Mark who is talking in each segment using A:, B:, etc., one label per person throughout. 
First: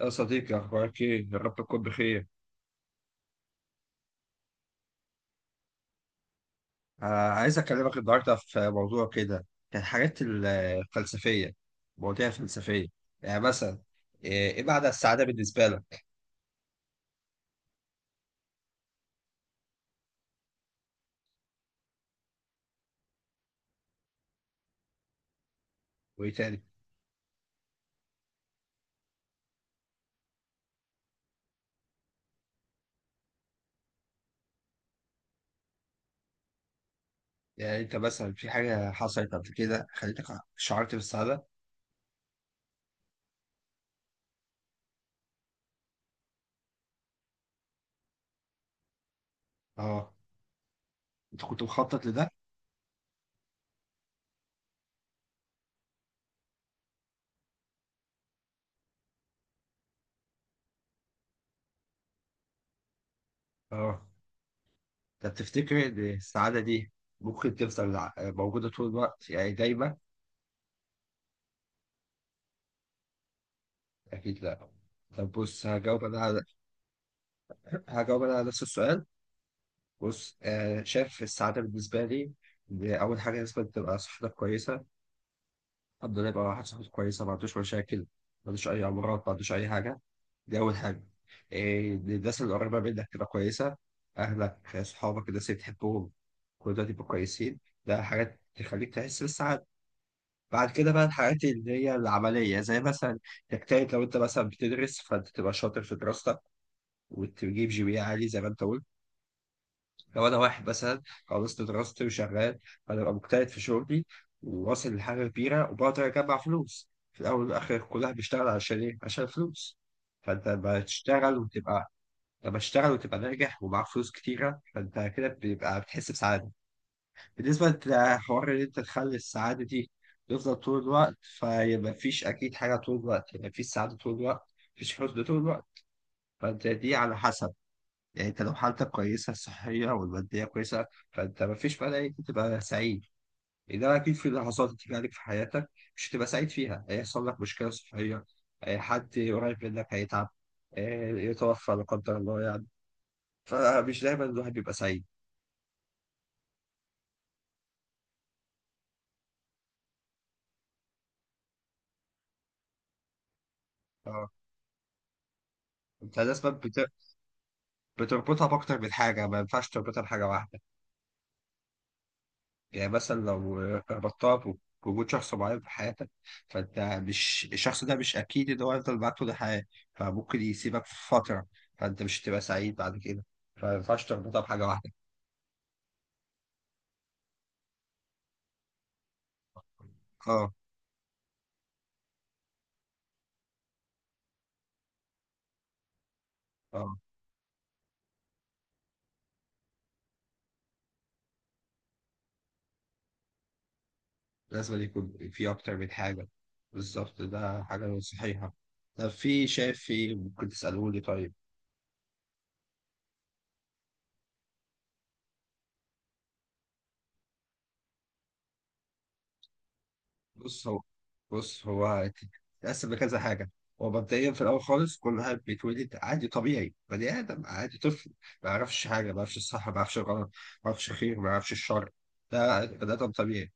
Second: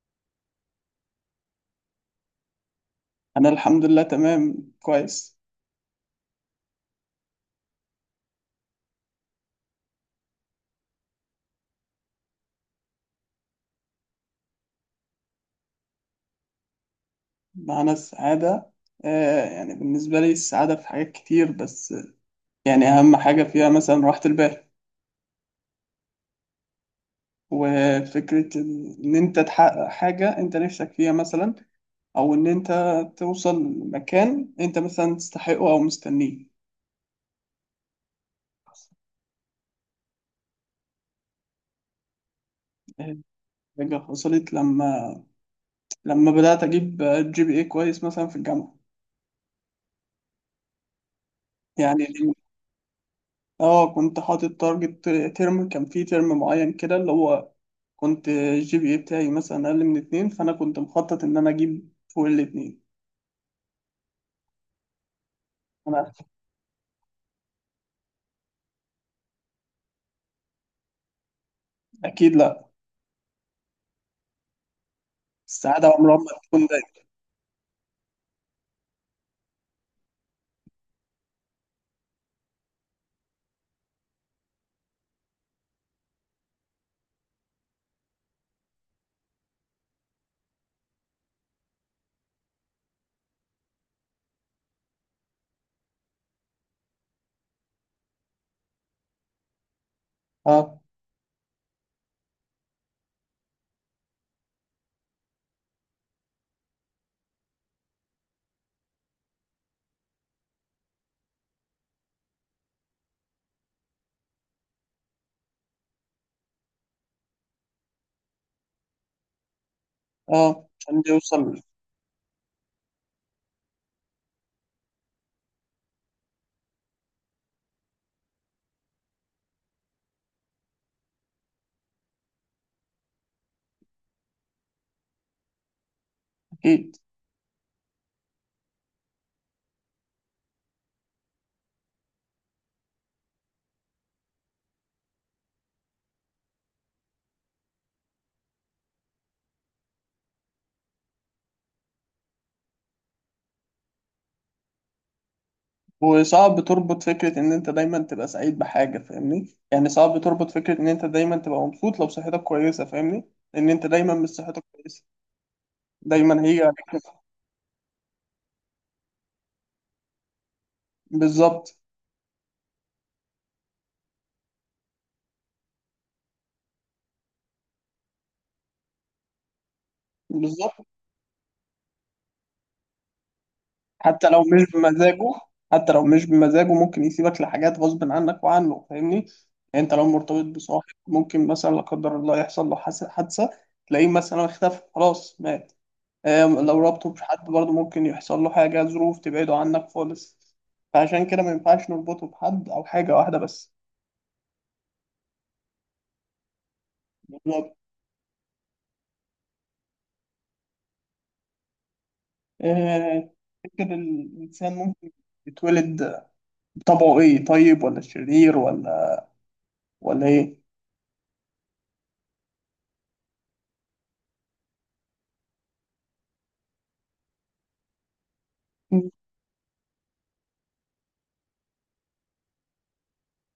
A: يا صديقي أخبارك إيه؟ يا رب تكون بخير.
B: أنا الحمد لله تمام كويس.
A: آه، عايز أكلمك النهاردة في موضوع كده، كان الحاجات الفلسفية، مواضيع فلسفية، يعني مثلا إيه معنى السعادة بالنسبة لك؟
B: معنى السعادة. آه، يعني بالنسبة لي السعادة في حاجات كتير. بس يعني أهم حاجة فيها مثلا راحة البال.
A: وإيه تاني؟
B: وفكرة إن أنت تحقق حاجة أنت نفسك فيها مثلا، أو إن أنت توصل لمكان أنت مثلا تستحقه أو مستنيه.
A: يعني أنت مثلا في حاجة حصلت قبل كده خليتك شعرت بالسعادة؟
B: آه، حاجة حصلت لما بدأت أجيب جي بي إيه كويس مثلا في الجامعة.
A: آه، أنت كنت مخطط
B: يعني
A: لده؟
B: اه كنت حاطط تارجت. كان فيه ترم معين كده اللي هو كنت الجي بي اي بتاعي مثلا اقل من 2، فانا كنت مخطط ان انا اجيب فوق الـ2.
A: آه، طب تفتكر إن
B: انا
A: السعادة دي ممكن تفضل موجودة طول الوقت؟ يعني دايما؟
B: اكيد لا.
A: أكيد لأ. طب بص
B: السعاده
A: هجاوب
B: عمرها
A: أنا
B: ما
A: على
B: تكون دايما.
A: هجاوب أنا على نفس السؤال. بص آه شايف السعادة بالنسبة لي إن أول حاجة لازم تبقى صحتك كويسة، الحمد لله يبقى واحد صحته كويسة، ما عندوش مشاكل، ما عندوش أي أمراض، ما عندوش أي حاجة. دي أول حاجة. إيه، إن الناس اللي قريبة منك تبقى كويسة، أهلك صحابك الناس اللي بتحبهم كل دول يبقوا كويسين. ده حاجات تخليك تحس بالسعادة. بعد
B: اه،
A: كده بقى الحاجات اللي هي العملية، زي مثلا تجتهد، لو أنت مثلا بتدرس فأنت تبقى شاطر في دراستك وتجيب جي بي إيه عالي زي ما أنت قلت. لو انا واحد مثلا خلصت دراستي وشغال، هبقى مجتهد في شغلي وواصل لحاجه كبيره وبقدر اجمع فلوس. في الاول والاخر كلها بيشتغل عشان ايه؟ عشان فلوس. فانت
B: اه،
A: لما
B: عشان دي
A: تشتغل
B: يوصل.
A: وتبقى لما تشتغل وتبقى ناجح ومعاك فلوس كتيره، فانت كده بيبقى بتحس بسعاده. بالنسبه لحوار ان انت تخلي السعاده دي تفضل طول الوقت، فيبقى مفيش اكيد حاجه طول الوقت، يعني مفيش سعاده طول الوقت، مفيش حزن طول الوقت. فانت دي
B: اكيد.
A: على حسب، يعني انت لو حالتك كويسه، الصحيه والماديه كويسه، فانت ما فيش مانع انك تبقى سعيد. انما اكيد في لحظات هتيجي عليك في حياتك مش هتبقى سعيد فيها، هيحصل لك مشكله صحيه، اه، حد قريب منك هيتعب، اه، يتوفى لا قدر الله يعني. فمش دايما الواحد بيبقى سعيد.
B: وصعب تربط فكره ان انت دايما تبقى سعيد بحاجه، فاهمني؟ يعني صعب تربط فكره ان انت دايما تبقى مبسوط لو صحتك كويسه، فاهمني؟ لان انت دايما مش
A: اه.
B: صحتك كويسه،
A: انت
B: دايما
A: لازم
B: هي عليك.
A: بتربطها باكتر من حاجه، ما ينفعش تربطها بحاجه واحده.
B: بالظبط.
A: يعني مثلا لو ربطتها بوجود شخص معين في حياتك، فانت مش الشخص ده مش اكيد ان هو هيفضل معاك طول الحياه، فممكن يسيبك
B: بالظبط.
A: في فتره، فانت مش هتبقى سعيد بعد كده. فما ينفعش
B: حتى
A: تربطها
B: لو
A: بحاجه
B: مش
A: واحده.
B: بمزاجه حتى لو مش بمزاجه ممكن يسيبك لحاجات غصب عنك وعنه، فاهمني؟ يعني انت لو مرتبط
A: اه.
B: بصاحب ممكن مثلا لا قدر الله يحصل له حادثه، تلاقيه مثلا اختفى، خلاص مات. لو
A: اه،
B: رابطه بحد برضه ممكن يحصل له حاجه، ظروف تبعده عنك خالص. فعشان كده ما ينفعش نربطه بحد او حاجه واحده بس.
A: لازم يكون في اكتر من حاجه. بالظبط، ده
B: بالظبط.
A: حاجه صحيحه. طب في شايف في ممكن تسالوني. طيب،
B: آه، تفتكر الانسان ممكن يتولد بطبعه ايه، طيب ولا شرير ولا ايه؟
A: بص هو بص هو تتقسم لكذا حاجة. هو مبدئيا في الأول خالص كل واحد بيتولد عادي طبيعي، بني آدم عادي طفل، ما يعرفش حاجة، ما يعرفش الصح ما يعرفش الغلط، ما يعرفش الخير ما يعرفش الشر. ده بني آدم طبيعي.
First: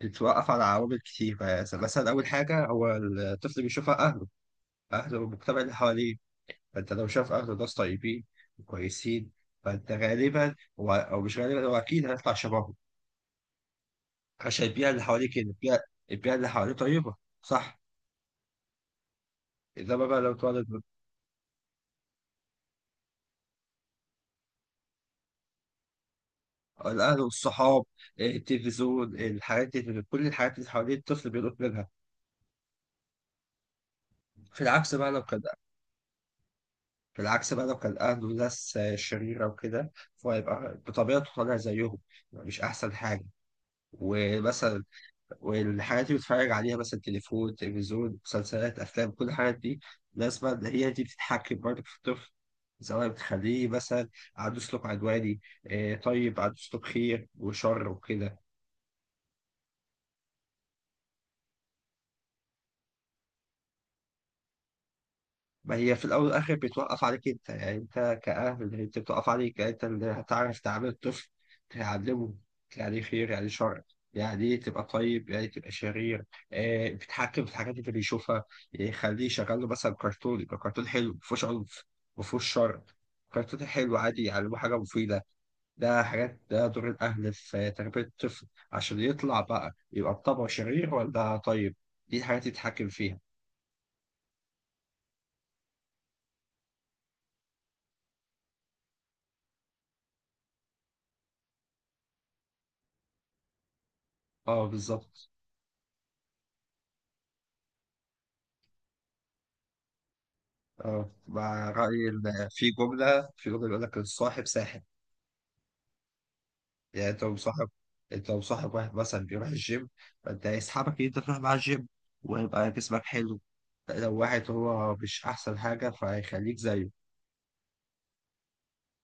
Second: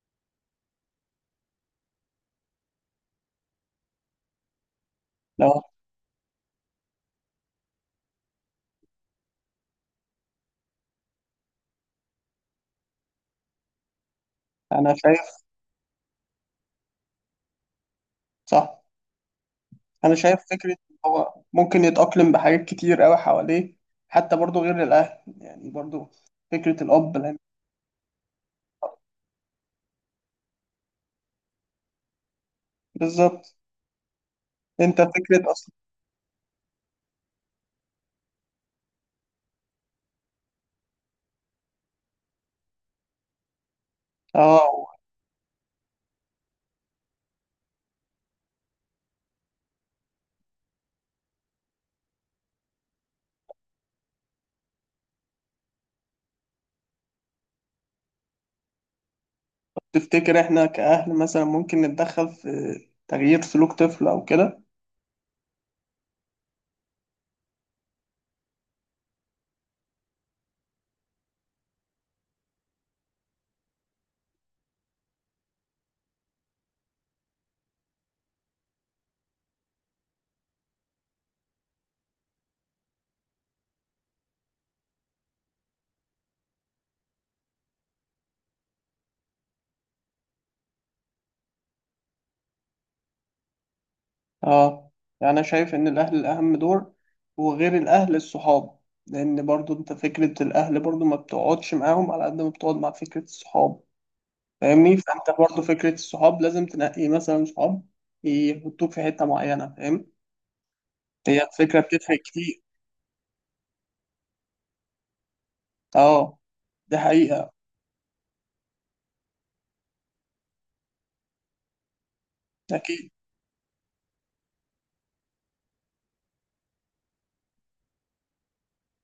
A: بيتوقف على عوامل كتير. يعني مثلا أول حاجة هو الطفل بيشوفها أهله، أهله والمجتمع
B: لو
A: اللي حواليه. فأنت لو شاف أهله ناس طيبين وكويسين، فأنت غالبا هو أو مش غالبا، هو أكيد هيطلع شبههم، عشان البيئة
B: انا
A: اللي
B: شايف
A: حواليه كده، البيئة، البيئة اللي حواليه طيبة، صح.
B: صح.
A: انما
B: انا
A: بقى لو
B: شايف فكره
A: تولد،
B: إن هو ممكن يتاقلم بحاجات كتير قوي حواليه، حتى برضو غير الاهل، يعني برضو فكره الاب.
A: الاهل والصحاب، إيه، التلفزيون، الحاجات اللي، كل الحاجات اللي حوالين الطفل بيلقط منها.
B: بالظبط.
A: في العكس
B: انت
A: بقى لو كان
B: فكره اصلا.
A: في العكس بقى لو كان اهله ناس، آه، شريره وكده، فهيبقى بطبيعته طالع زيهم. يبقى مش احسن حاجه. ومثلا
B: اه.
A: والحاجات اللي بيتفرج عليها، مثلا تليفون تلفزيون مسلسلات افلام، كل الحاجات دي لازم بقى هي دي بتتحكم برضه في الطفل، سواء بتخليه مثلا عنده سلوك عدواني، آه، طيب، عنده سلوك خير وشر وكده.
B: تفتكر احنا كاهل مثلا ممكن نتدخل في تغيير سلوك طفل او كده؟
A: ما هي في الاول والاخر بتوقف عليك انت، يعني انت كاهل، هي بتوقف عليك. يعني انت اللي هتعرف تعامل الطفل، تعلمه يعني خير يعني شر، يعني ايه تبقى طيب يعني تبقى شرير. آه، بتحكم في الحاجات اللي بيشوفها، يعني خليه يشغل له مثلا كرتون يبقى كرتون حلو مفهوش عنف، مفهوش شر، كرتون حلو عادي يعلمه حاجة مفيدة. ده حاجات، ده دور الأهل في تربية الطفل عشان يطلع بقى يبقى بطبعه شرير ولا طيب. دي الحاجات اللي يتحكم فيها.
B: اه. يعني انا شايف ان الاهل الاهم دور، وغير الاهل الصحاب. لان برضو انت فكره الاهل برضو ما بتقعدش معاهم على قد ما بتقعد مع فكره الصحاب.
A: اه،
B: فاهمني؟
A: بالظبط.
B: فانت برضه فكره الصحاب لازم تنقي مثلا صحاب يحطوك في حته معينه، فاهم؟
A: اه،
B: هي
A: مع
B: الفكره
A: رأيي
B: بتفرق
A: إن
B: كتير.
A: في جملة بيقول لك الصاحب ساحب.
B: اه، دي
A: يعني
B: حقيقه.
A: أنت لو صاحب واحد مثلا بيروح الجيم، فأنت هيسحبك إن أنت تروح مع الجيم ويبقى جسمك
B: اكيد.
A: حلو. لو واحد هو مش أحسن حاجة فهيخليك زيه.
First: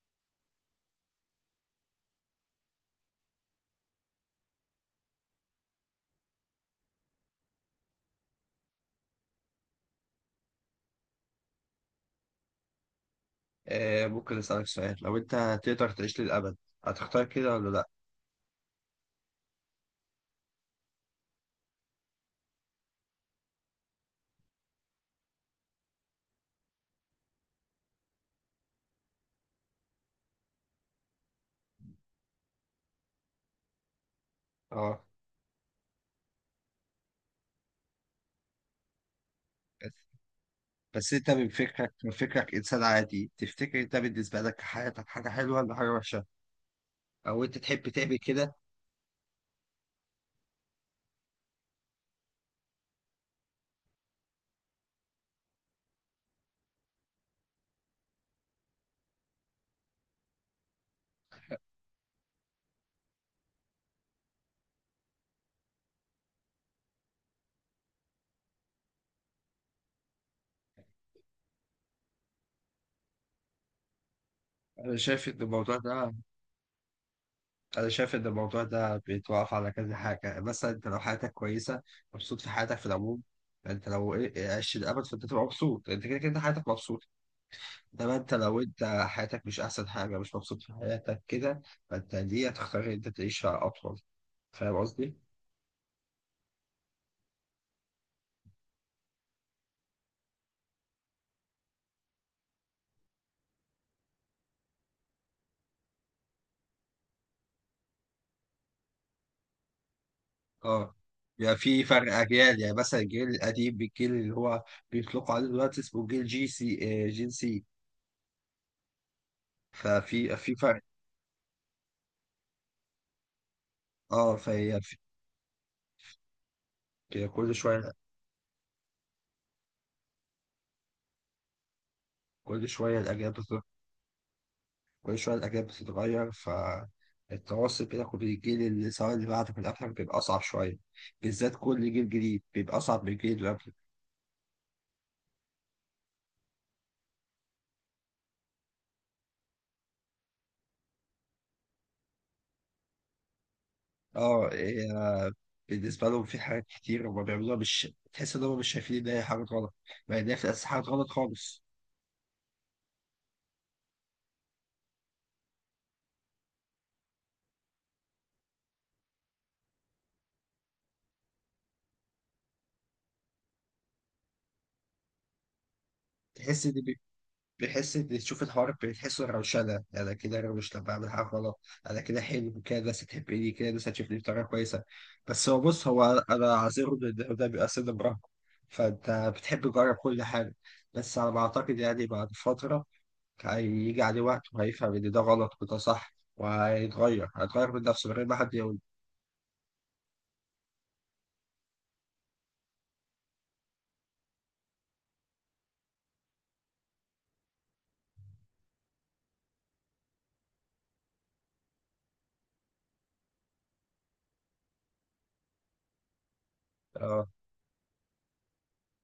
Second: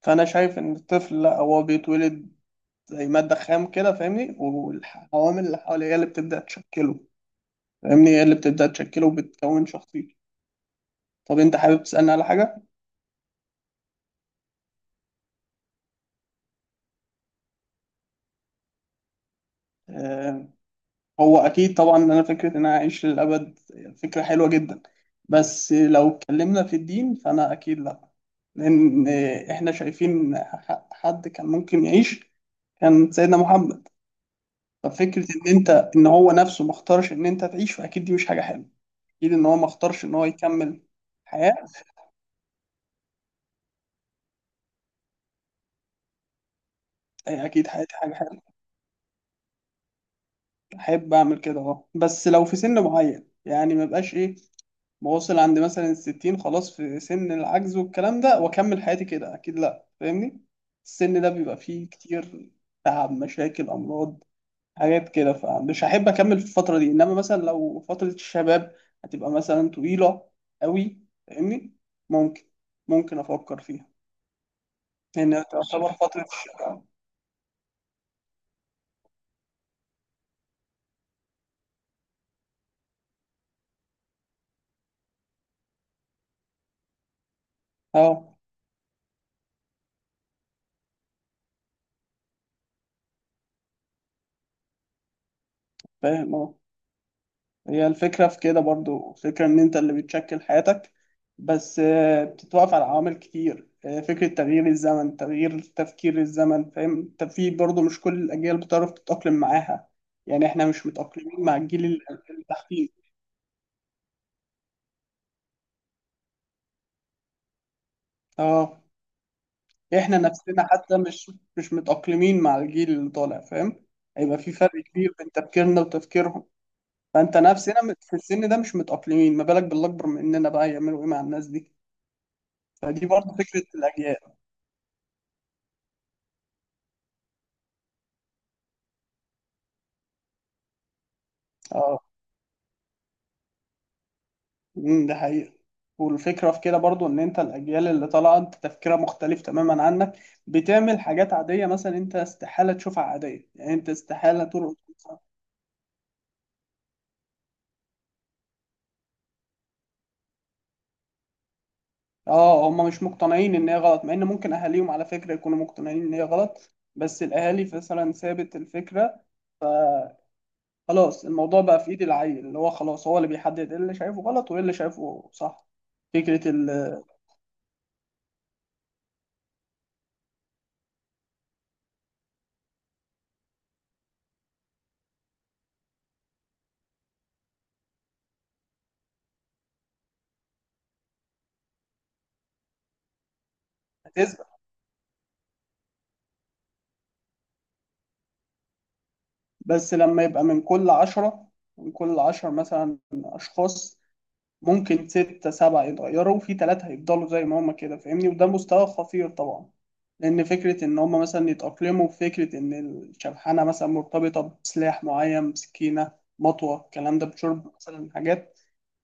B: فانا شايف ان الطفل لا، هو بيتولد زي ماده خام كده، فاهمني؟ والعوامل اللي حواليه هي اللي بتبدا تشكله، فاهمني؟ هي اللي بتبدا تشكله وبتكون شخصيته. طب انت حابب تسالني على حاجه؟
A: آه، ممكن أسألك سؤال؟ لو أنت هتقدر تعيش للأبد هتختار كده ولا لأ؟
B: آه، هو اكيد طبعا ان انا فكره ان انا اعيش للابد فكره حلوه جدا، بس لو اتكلمنا في الدين فانا اكيد لا. لان احنا شايفين حد كان ممكن يعيش، كان سيدنا محمد.
A: اه،
B: ففكره ان ان هو نفسه ما اختارش ان انت تعيش، فاكيد دي مش حاجه حلوه. اكيد ان هو ما
A: بس
B: اختارش ان هو يكمل.
A: بس أنت من
B: حياه.
A: فكرك، من فكرك إنسان عادي، تفتكر أنت بالنسبة لك حياتك حاجة حلوة ولا حاجة وحشة؟ أو أنت
B: اكيد
A: تحب
B: حياتي حاجه
A: تعمل
B: حلوه،
A: كده؟
B: احب اعمل كده. اه بس لو في سن معين، يعني ما بقاش ايه، واوصل عند مثلا الـ60 خلاص في سن العجز والكلام ده واكمل حياتي كده، اكيد لا، فاهمني؟ السن ده بيبقى فيه كتير تعب، مشاكل، امراض، حاجات كده، فمش هحب اكمل في الفتره دي. انما مثلا لو فتره الشباب هتبقى مثلا طويله قوي، فاهمني؟ ممكن افكر فيها،
A: أنا شايف إن
B: لان
A: الموضوع
B: تعتبر
A: ده
B: فتره الشباب.
A: أنا شايف إن الموضوع ده بيتوقف على كذا حاجة. مثلا أنت لو حياتك كويسة، مبسوط في حياتك في العموم، يعني أنت لو إيه، عشت الأبد فأنت تبقى مبسوط، يعني أنت كده كده حياتك مبسوطة. إنما أنت
B: اه.
A: لو أنت حياتك مش أحسن حاجة، مش مبسوط في حياتك كده، فأنت دي هتختار إن أنت تعيشها أطول. فاهم قصدي؟
B: فاهم، اه. هي الفكرة في كده برضو فكرة إن أنت اللي بتشكل حياتك، بس بتتوقف على عوامل كتير. فكرة تغيير الزمن، تغيير تفكير الزمن، فاهم؟ أنت في برضو مش كل الأجيال بتعرف تتأقلم معاها. يعني إحنا مش
A: أه.
B: متأقلمين مع
A: يعني في
B: الجيل
A: فرق
B: اللي
A: أجيال، يعني
B: تحتينا.
A: مثلا الجيل القديم بالجيل اللي هو بيطلقوا عليه دلوقتي اسمه جيل جي سي إيه، جين سي.
B: أه، إحنا
A: ففي في
B: نفسنا
A: فرق.
B: حتى مش متأقلمين مع الجيل اللي طالع، فاهم؟
A: أه.
B: هيبقى في فرق كبير بين تفكيرنا وتفكيرهم. فأنت
A: كل
B: نفسنا
A: شوية
B: في السن ده مش متأقلمين، ما بالك بالأكبر مننا بقى، يعملوا إيه مع الناس دي؟
A: كل شوية
B: فدي
A: الأجيال
B: برضو
A: بتطلع،
B: فكرة الأجيال.
A: كل شوية الأجيال بتتغير، فالتواصل بينك وبين الجيل اللي، سواء اللي بعدك واللي قبلك، بيبقى أصعب شوية. بالذات كل
B: اه.
A: جيل جديد بيبقى أصعب من الجيل اللي قبله.
B: ده حقيقة. والفكرة في كده برضو ان انت الاجيال اللي طالعة انت تفكيرها مختلف تماما عنك، بتعمل حاجات عادية مثلا انت استحالة تشوفها عادية. يعني انت استحالة
A: اه،
B: ترقص
A: إيه،
B: مثلاً.
A: بالنسبة لهم في حاجات كتير هما بيعملوها مش تحس إن هما مش شايفين إن هي حاجة غلط، مع إن هي في الأساس حاجة غلط خالص.
B: اه، هم مش مقتنعين ان هي غلط، مع ان ممكن اهاليهم على فكرة يكونوا مقتنعين ان هي غلط، بس الاهالي مثلا سابت الفكرة. خلاص الموضوع بقى في ايد العيل، اللي هو خلاص هو اللي بيحدد ايه اللي شايفه غلط وايه اللي شايفه صح. فكرة
A: تحس إن
B: ال-
A: بحس ان، تشوف الحوار بتحسه روشنه، انا كده روش لما بعمل حاجه غلط، انا كده حلو كده الناس تحبني كده، الناس هتشوفني بطريقه كويسه. بس هو انا عذره ان ده بيبقى سن مراهقه، فانت بتحب تجرب كل حاجه. بس على ما اعتقد، يعني بعد فتره هيجي عليه وقت
B: هتثبت.
A: وهيفهم ان ده غلط وده صح، وهيتغير، من نفسه من غير ما حد يقول.
B: بس لما يبقى من كل 10 مثلا اشخاص، ممكن ستة سبعة يتغيروا، وفي 3 هيفضلوا زي ما هما كده، فاهمني؟ وده مستوى خطير طبعا. لأن فكرة إن هما مثلا يتأقلموا بفكرة إن الشبحانة مثلا مرتبطة بسلاح معين، بسكينة، مطوة، الكلام ده،
A: اه،
B: بشرب مثلا حاجات.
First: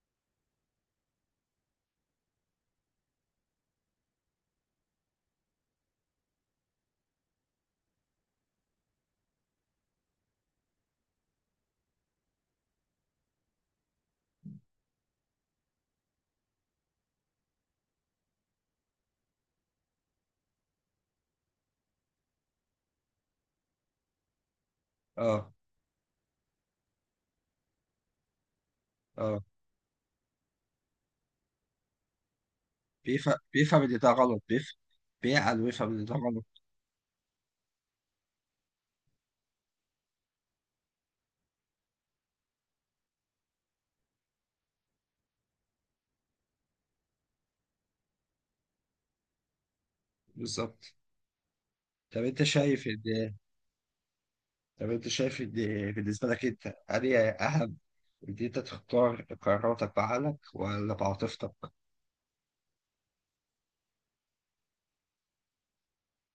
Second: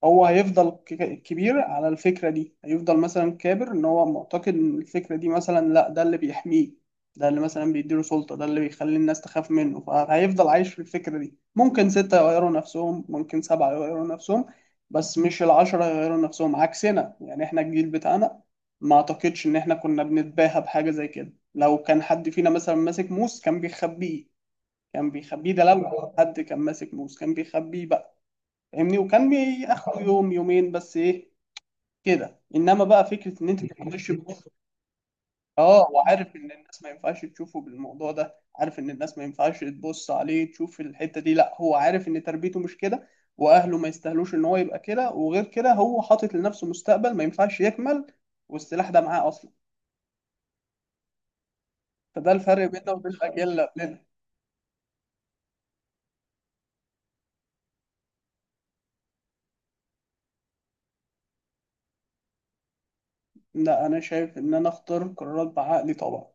B: هو هيفضل كبير على الفكرة دي، هيفضل مثلا كابر ان هو معتقد ان الفكرة دي، مثلا لا، ده اللي بيحميه، ده اللي مثلا بيديله سلطة، ده اللي بيخلي الناس تخاف منه، فهيفضل عايش في الفكرة دي. ممكن ستة يغيروا نفسهم، ممكن سبعة يغيروا نفسهم، بس مش الـ10 يغيروا نفسهم. عكسنا يعني احنا الجيل بتاعنا ما اعتقدش ان احنا كنا بنتباهى بحاجة زي كده. لو كان حد فينا مثلا ماسك موس كان بيخبيه.
A: اه،
B: ده لو حد كان ماسك موس كان بيخبيه بقى، فاهمني؟ وكان
A: اه،
B: بياخد يوم، يومين، بس ايه كده. انما بقى
A: بيفهم
B: فكره ان انت
A: بيفهم ان
B: تخش
A: ده غلط،
B: تبص.
A: بيفهم، بيعقل
B: اه،
A: ويفهم ان ده
B: وعارف
A: غلط.
B: ان الناس ما ينفعش تشوفه بالموضوع ده، عارف ان الناس ما ينفعش تبص عليه تشوف الحته دي. لا، هو عارف ان تربيته مش كده، واهله ما يستاهلوش ان هو يبقى كده. وغير كده هو حاطط لنفسه مستقبل ما ينفعش يكمل، والسلاح ده معاه اصلا.
A: بالظبط. طب
B: فده
A: انت
B: الفرق
A: شايف
B: بيننا وبين
A: ان
B: الاجيال اللي قبلنا.
A: طب انت شايف ان بالنسبه لك انت انهي اهم، ان انت تختار قراراتك بعقلك ولا بعاطفتك؟
B: لا، انا شايف ان انا اختار قرارات بعقلي طبعا.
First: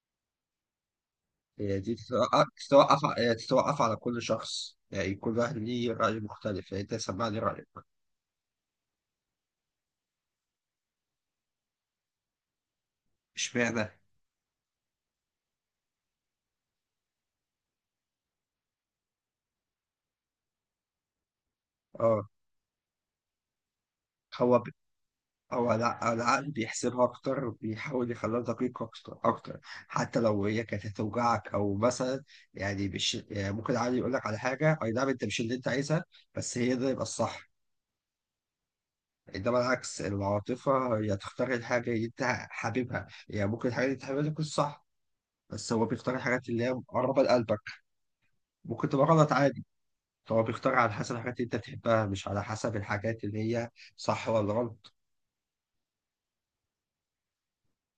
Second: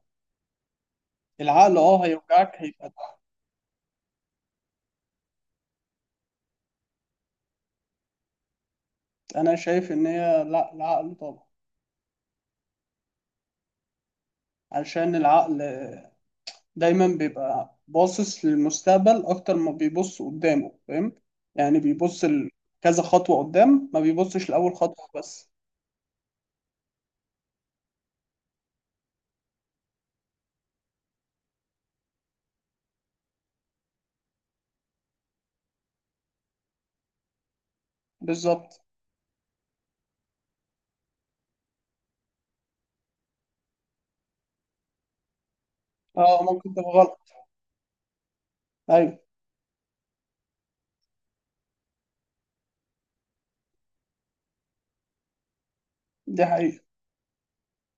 B: العقل
A: هي دي تتوقف،
B: هيوجعك، هيبقى
A: تتوقف على كل شخص، يعني كل واحد ليه راي مختلف، يعني انت سمعني رايك.
B: انا شايف ان هي، لا العقل طبعا.
A: اشمعنى؟
B: علشان العقل دايما بيبقى باصص للمستقبل أكتر ما بيبص قدامه، فاهم؟ يعني بيبص
A: اه.
B: كذا خطوة قدام، ما بيبصش
A: هو ب...
B: لأول خطوة بس.
A: العقل بيحسبها اكتر وبيحاول يخليها دقيقه اكتر اكتر، حتى لو هي كانت هتوجعك او مثلا، يعني مش، يعني ممكن العقل يقول لك على حاجه اي نعم انت مش اللي انت عايزها، بس هي ده يبقى الصح.
B: بالظبط.
A: انما العكس العاطفه، هي تختار الحاجه اللي انت حاببها، يعني ممكن الحاجه اللي انت حاببها دي تكون صح، بس هو بيختار
B: اه،
A: الحاجات اللي هي
B: ممكن تبقى غلط.
A: مقربه لقلبك. ممكن تبقى
B: أيوه.
A: غلط عادي. هو بيختار على حسب الحاجات اللي انت بتحبها، مش على حسب الحاجات اللي هي صح ولا غلط.
B: دي حقيقة.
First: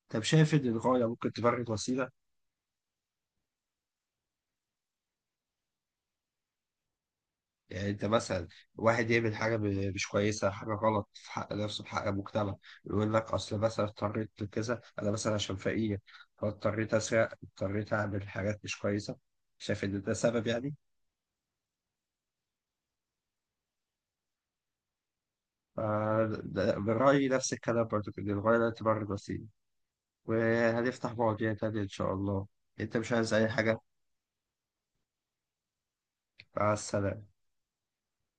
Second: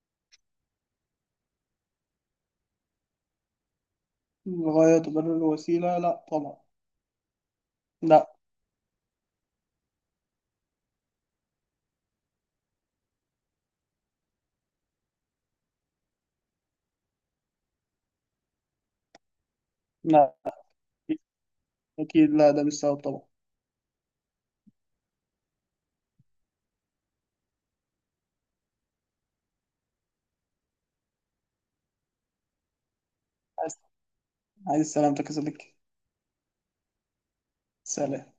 A: طب شايف ان الغايه ممكن تبرر وسيله؟
B: الغاية تبرر الوسيلة، لا طبعا.
A: يعني انت
B: لا.
A: مثلا واحد يعمل حاجه مش كويسه، حاجه غلط في حق نفسه في حق المجتمع، يقول لك اصل مثلا اضطريت لكذا، انا مثلا عشان فقير فاضطريت اسرق، اضطريت اعمل حاجات مش كويسه، شايف ان ده
B: لا،
A: سبب يعني؟
B: أكيد لا، ده مش سبب طبعا.
A: ف- برأيي نفس الكلام برضو، إن الغاية لا تبرر الوسيلة. وهنفتح مواضيع تانية إن شاء الله. أنت مش عايز أي
B: عايز،
A: حاجة؟
B: عايز سلامتك يا صديقي.
A: مع السلامة.
B: سلام.